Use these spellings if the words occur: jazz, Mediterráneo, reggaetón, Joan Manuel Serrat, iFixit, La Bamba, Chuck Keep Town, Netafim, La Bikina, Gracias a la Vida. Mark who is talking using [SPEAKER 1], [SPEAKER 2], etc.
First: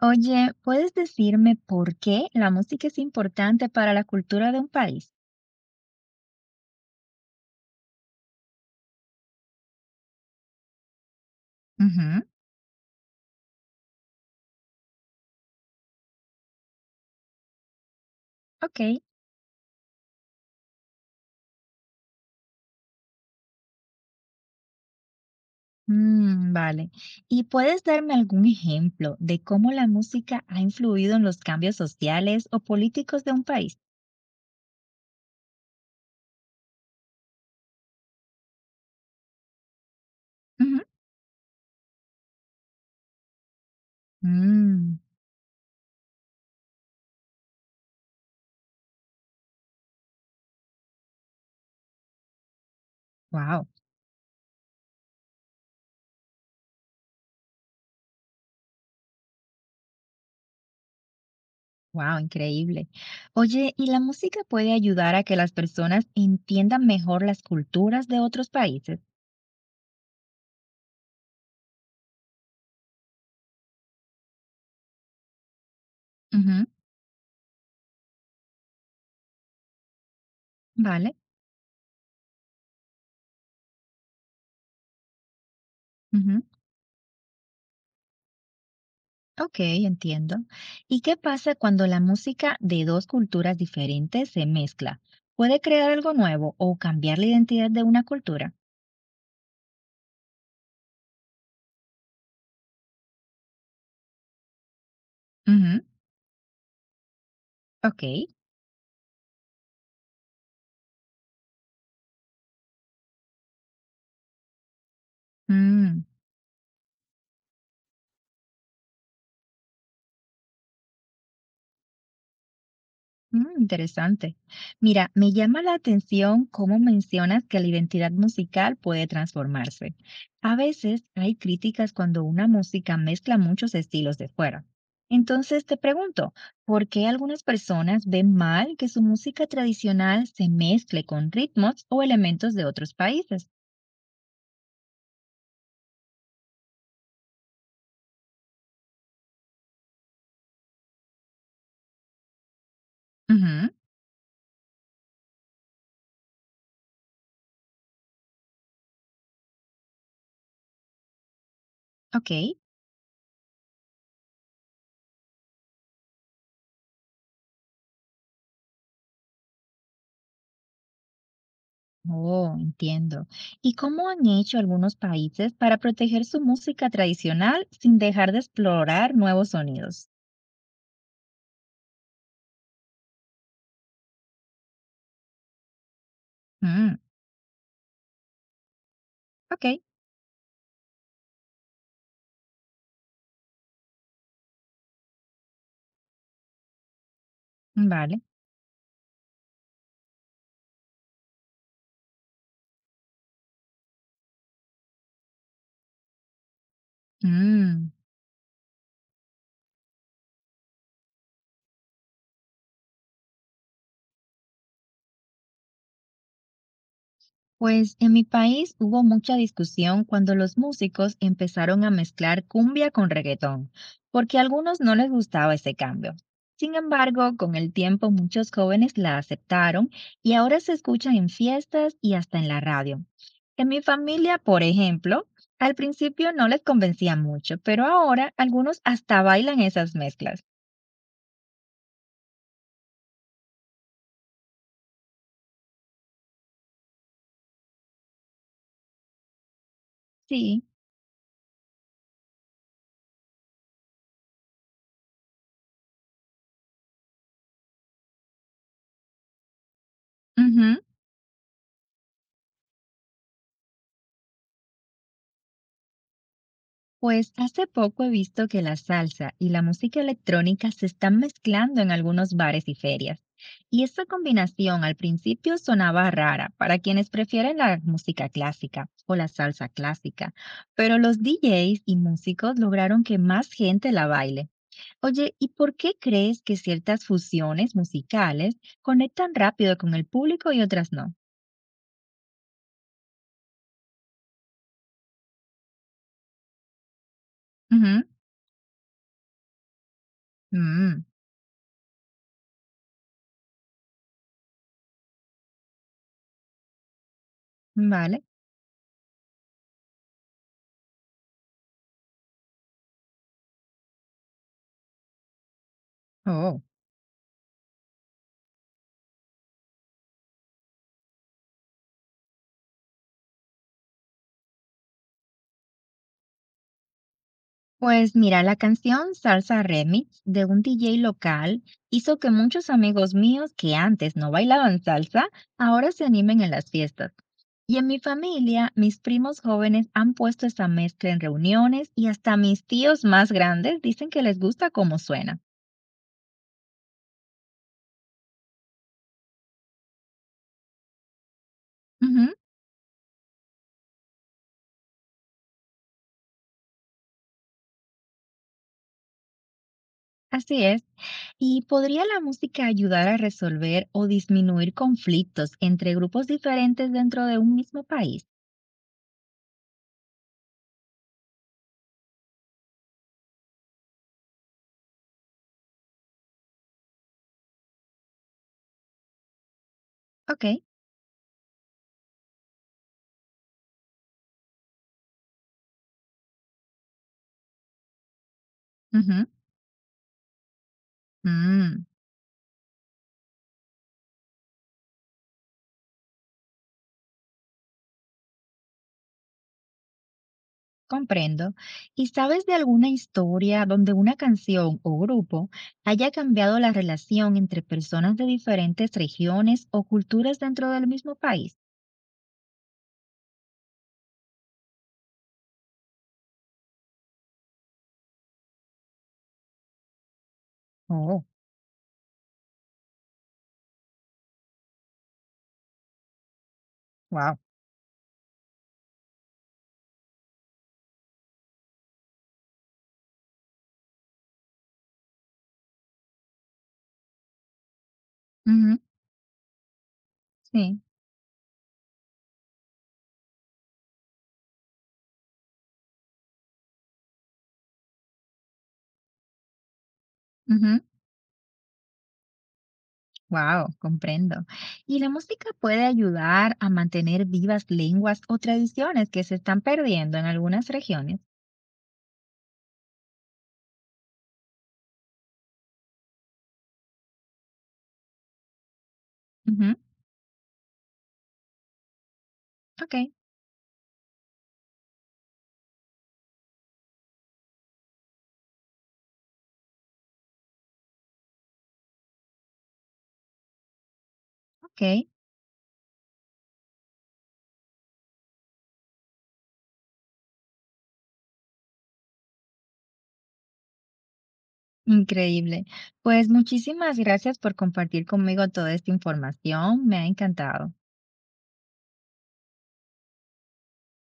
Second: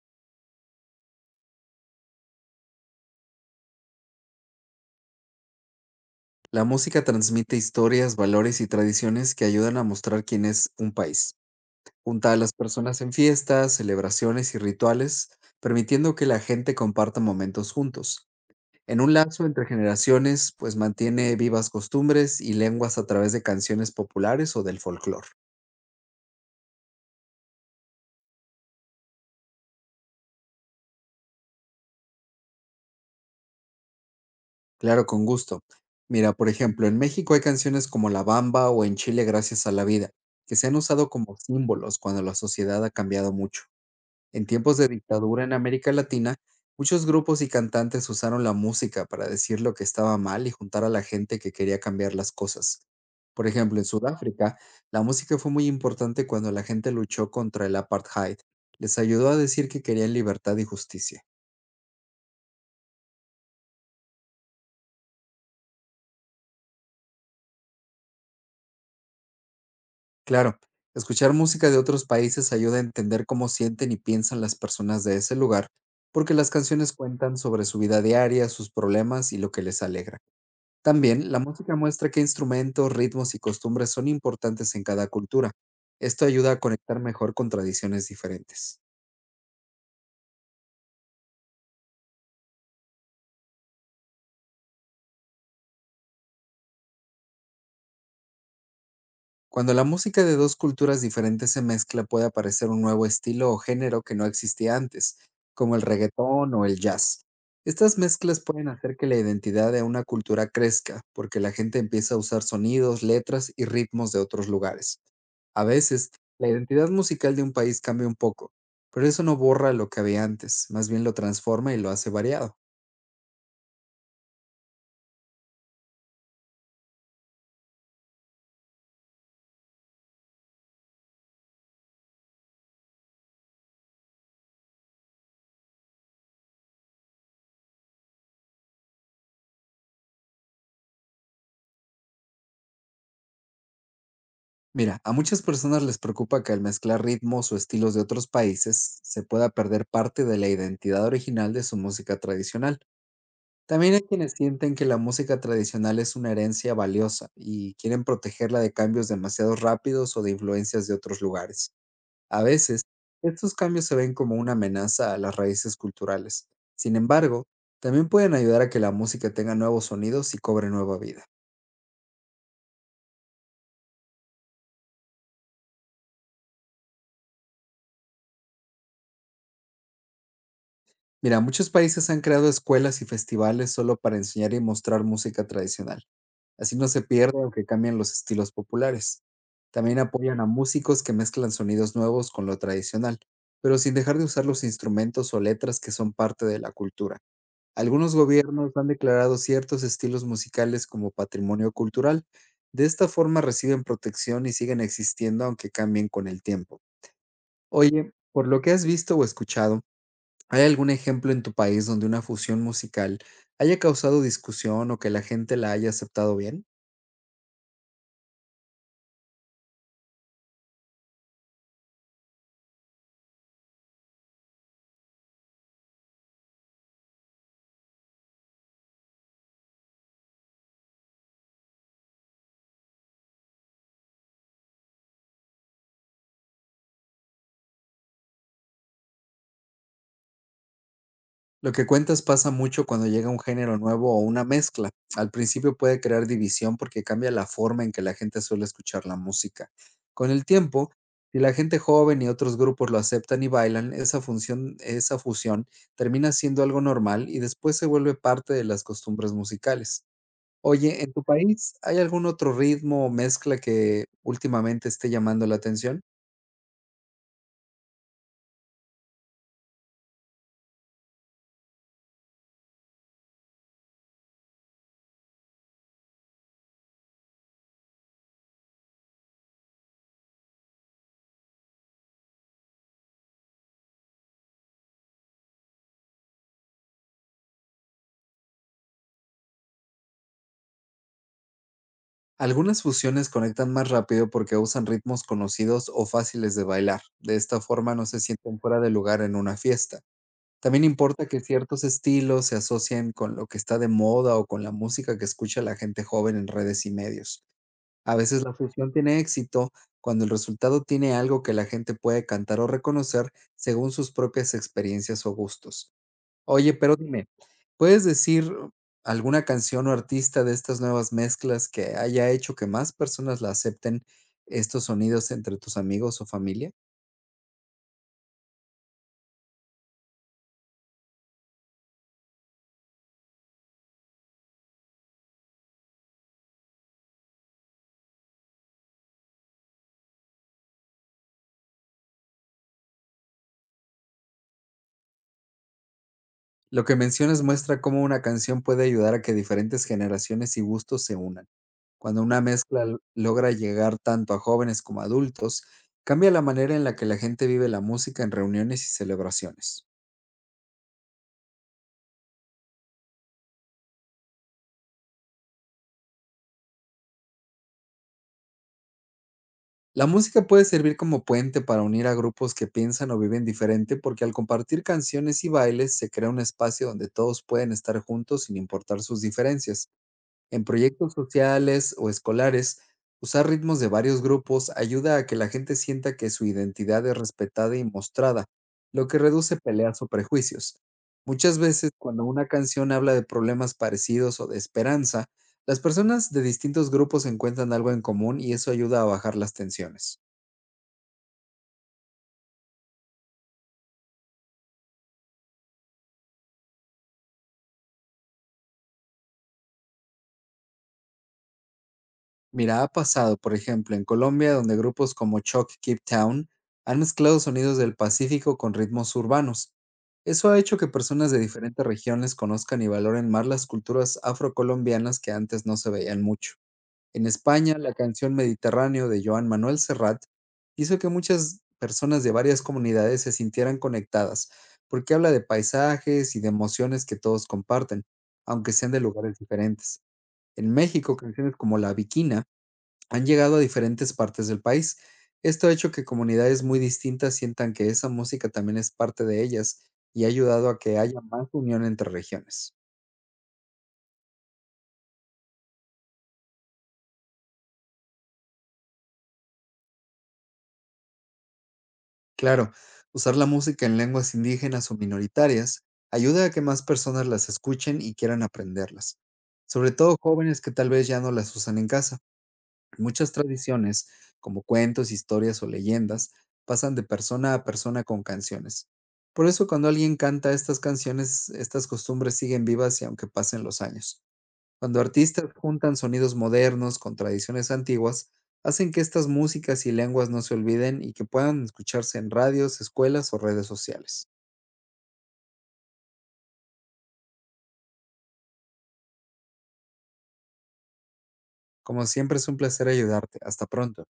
[SPEAKER 1] Oye, ¿puedes decirme por qué la música es importante para la cultura de un país?
[SPEAKER 2] La música transmite historias, valores y tradiciones que ayudan a mostrar quién es un país.
[SPEAKER 1] Ujú.
[SPEAKER 2] Junta a las personas en fiestas, celebraciones y rituales, permitiendo que la gente comparta momentos juntos.
[SPEAKER 1] Ok,
[SPEAKER 2] En un lazo entre generaciones, pues mantiene vivas costumbres y lenguas a través de canciones populares o del folclore.
[SPEAKER 1] mm, vale. ¿Y puedes darme algún ejemplo de cómo la música ha influido en los cambios sociales o políticos de un país?
[SPEAKER 2] Claro, con gusto. Mira, por ejemplo, en México hay canciones como La Bamba o en Chile Gracias a la Vida, que se han usado como símbolos cuando la sociedad ha cambiado mucho. En tiempos de dictadura en América Latina, muchos grupos y cantantes usaron la música para decir lo que estaba mal y juntar a la gente que quería cambiar las cosas. Por
[SPEAKER 1] Wow,
[SPEAKER 2] ejemplo, en Sudáfrica, la música fue muy importante cuando la gente luchó contra el apartheid. Les ayudó a decir que querían libertad y justicia.
[SPEAKER 1] wow, increíble. Oye, ¿y la música puede ayudar a que las personas entiendan mejor las culturas de otros países?
[SPEAKER 2] Claro, escuchar música de otros países ayuda a entender cómo sienten y piensan las personas de ese lugar, porque las
[SPEAKER 1] Ujú.
[SPEAKER 2] canciones cuentan sobre su vida diaria, sus problemas y lo que les alegra.
[SPEAKER 1] Vale.
[SPEAKER 2] También, la música muestra qué instrumentos, ritmos y costumbres son importantes en cada cultura. Esto
[SPEAKER 1] Ujú.
[SPEAKER 2] ayuda a conectar mejor con tradiciones diferentes.
[SPEAKER 1] Ok, entiendo. ¿Y qué pasa cuando la música de dos culturas diferentes se mezcla? ¿Puede crear algo nuevo o cambiar la identidad de una cultura?
[SPEAKER 2] Cuando la música de dos culturas diferentes se mezcla, puede aparecer un nuevo estilo o género que no existía antes, como
[SPEAKER 1] Ujú,
[SPEAKER 2] el reggaetón o el jazz. Estas
[SPEAKER 1] ok.
[SPEAKER 2] mezclas pueden hacer que la identidad de una cultura crezca, porque la gente empieza a usar sonidos, letras y ritmos de otros lugares. A
[SPEAKER 1] Mm.
[SPEAKER 2] veces, la identidad musical de un país cambia un poco, pero eso no borra lo que había antes, más bien lo transforma y lo hace variado.
[SPEAKER 1] Mm, interesante. Mira, me llama la atención cómo mencionas que la identidad musical puede transformarse. A veces hay críticas cuando una música mezcla muchos estilos de fuera. Entonces te pregunto, ¿por qué algunas personas ven mal que su música tradicional se mezcle con ritmos o elementos de otros países?
[SPEAKER 2] Mira, a muchas personas les preocupa que al mezclar ritmos o estilos de otros países se pueda perder parte de la identidad original de su música tradicional.
[SPEAKER 1] Ujú,
[SPEAKER 2] También hay quienes sienten que la música tradicional es una herencia valiosa y quieren protegerla de cambios demasiado rápidos o de influencias de otros lugares.
[SPEAKER 1] ok.
[SPEAKER 2] A veces, estos cambios se ven como una amenaza a las raíces culturales. Sin embargo, también pueden ayudar a que la música tenga nuevos sonidos y cobre nueva vida.
[SPEAKER 1] Oh, entiendo. ¿Y cómo han hecho algunos países para proteger su música tradicional sin dejar de explorar nuevos sonidos?
[SPEAKER 2] Mira, muchos países han creado escuelas y festivales solo para enseñar y mostrar música tradicional. Así no
[SPEAKER 1] Mm,
[SPEAKER 2] se pierde aunque cambien los estilos populares.
[SPEAKER 1] ok,
[SPEAKER 2] También apoyan a músicos que mezclan sonidos nuevos con lo tradicional, pero sin dejar de usar los instrumentos o letras que son parte de la cultura. Algunos
[SPEAKER 1] vale.
[SPEAKER 2] gobiernos han declarado ciertos estilos musicales como patrimonio cultural. De esta forma reciben protección y siguen existiendo aunque cambien con el tiempo.
[SPEAKER 1] Mm,
[SPEAKER 2] Oye, por lo que has visto o escuchado, ¿hay algún ejemplo en tu país donde una fusión musical haya causado discusión o que la gente la haya aceptado bien?
[SPEAKER 1] pues en mi país hubo mucha discusión cuando los músicos empezaron a mezclar cumbia con reggaetón, porque a algunos no les gustaba ese cambio. Sin embargo, con el tiempo muchos jóvenes la aceptaron y ahora se escucha en fiestas y hasta en la radio. En mi familia, por ejemplo, al principio no les convencía mucho, pero ahora algunos hasta bailan esas mezclas.
[SPEAKER 2] Lo que cuentas pasa mucho cuando llega un género nuevo o una mezcla. Al principio puede crear división porque cambia la forma en que la gente suele escuchar la música. Con el
[SPEAKER 1] Sí.
[SPEAKER 2] tiempo, si la gente joven y otros grupos lo aceptan y bailan, esa fusión termina siendo algo normal y después se vuelve parte de las costumbres musicales.
[SPEAKER 1] Ujú.
[SPEAKER 2] Oye, ¿en tu país hay algún otro ritmo o mezcla que últimamente esté llamando la atención?
[SPEAKER 1] Pues hace poco he visto que la salsa y la música electrónica se están mezclando en algunos bares y ferias. Y esa combinación al principio sonaba rara para quienes prefieren la música clásica o la salsa clásica, pero los DJs y músicos lograron que más gente la baile. Oye, ¿y por qué crees que ciertas fusiones musicales conectan rápido con el público y otras no?
[SPEAKER 2] Algunas fusiones conectan más rápido porque usan ritmos conocidos o fáciles de bailar. De esta forma
[SPEAKER 1] Ujú,
[SPEAKER 2] no se sienten fuera de lugar en una fiesta. También
[SPEAKER 1] mm,
[SPEAKER 2] importa que ciertos estilos se asocien con lo que está de moda o con la música que escucha la gente joven en redes y medios. A
[SPEAKER 1] vale.
[SPEAKER 2] veces la fusión tiene éxito cuando el resultado tiene algo que la gente puede cantar o reconocer según sus propias experiencias o gustos.
[SPEAKER 1] Oh.
[SPEAKER 2] Oye, pero dime, ¿puedes decir alguna canción o artista de estas nuevas mezclas que haya hecho que más personas la acepten, estos sonidos entre tus amigos o familia?
[SPEAKER 1] Pues mira, la canción Salsa Remix de un DJ local hizo que muchos amigos míos que antes no bailaban salsa, ahora se animen en las fiestas. Y en mi familia, mis primos jóvenes han puesto esa mezcla en reuniones y hasta mis tíos más grandes dicen que les gusta cómo suena.
[SPEAKER 2] Lo que mencionas muestra cómo una canción puede ayudar a que diferentes generaciones y gustos se unan. Cuando
[SPEAKER 1] Ujú,
[SPEAKER 2] una mezcla logra llegar tanto a jóvenes como a adultos, cambia la manera en la que la gente vive la música en reuniones y celebraciones.
[SPEAKER 1] así es. ¿Y podría la música ayudar a resolver o disminuir conflictos entre grupos diferentes dentro de un mismo país?
[SPEAKER 2] La música puede servir como puente para unir a grupos que piensan o viven diferente porque al compartir canciones y bailes se crea un espacio donde todos pueden estar juntos sin importar sus diferencias.
[SPEAKER 1] Ok.
[SPEAKER 2] En proyectos sociales o escolares, usar ritmos de varios grupos ayuda a que la gente sienta que su identidad es respetada y mostrada, lo que
[SPEAKER 1] Ujú,
[SPEAKER 2] reduce peleas o prejuicios. Muchas
[SPEAKER 1] mm.
[SPEAKER 2] veces cuando una canción habla de problemas parecidos o de esperanza, las personas de distintos grupos encuentran algo en común y eso ayuda a bajar las tensiones.
[SPEAKER 1] Comprendo. ¿Y sabes de alguna historia donde una canción o grupo haya cambiado la relación entre personas de diferentes regiones o culturas dentro del mismo país?
[SPEAKER 2] Mira, ha pasado, por ejemplo, en Colombia, donde grupos como Chuck Keep Town han mezclado sonidos del Pacífico con ritmos urbanos. Eso ha hecho que
[SPEAKER 1] Oh,
[SPEAKER 2] personas de diferentes regiones conozcan y valoren más las culturas afrocolombianas que antes no se veían mucho. En
[SPEAKER 1] wow.
[SPEAKER 2] España, la canción Mediterráneo de Joan Manuel Serrat hizo que muchas personas de varias comunidades se sintieran conectadas, porque habla de paisajes y de emociones que todos comparten, aunque sean de lugares diferentes. En
[SPEAKER 1] Sí.
[SPEAKER 2] México, canciones como La Bikina han llegado a diferentes partes del país. Esto ha hecho que comunidades muy distintas sientan que esa música también es parte de ellas y ha ayudado a que haya más unión entre regiones.
[SPEAKER 1] Wow, comprendo. ¿Y la música puede ayudar a mantener vivas lenguas o tradiciones que se están perdiendo en algunas regiones?
[SPEAKER 2] Claro, usar la música en lenguas indígenas o minoritarias ayuda a que más personas las escuchen y quieran aprenderlas,
[SPEAKER 1] Ujú,
[SPEAKER 2] sobre todo jóvenes que tal vez ya no las usan en casa.
[SPEAKER 1] ok,
[SPEAKER 2] Muchas tradiciones, como cuentos, historias o leyendas, pasan de persona a persona con canciones. Por eso cuando alguien canta estas canciones, estas costumbres siguen vivas y aunque pasen los años.
[SPEAKER 1] ok.
[SPEAKER 2] Cuando artistas juntan sonidos modernos con tradiciones antiguas, hacen que estas músicas y lenguas no se olviden y que puedan escucharse en radios, escuelas o redes sociales.
[SPEAKER 1] Increíble. Pues muchísimas gracias por compartir conmigo toda esta información. Me ha encantado.
[SPEAKER 2] Como siempre es un placer ayudarte. Hasta pronto.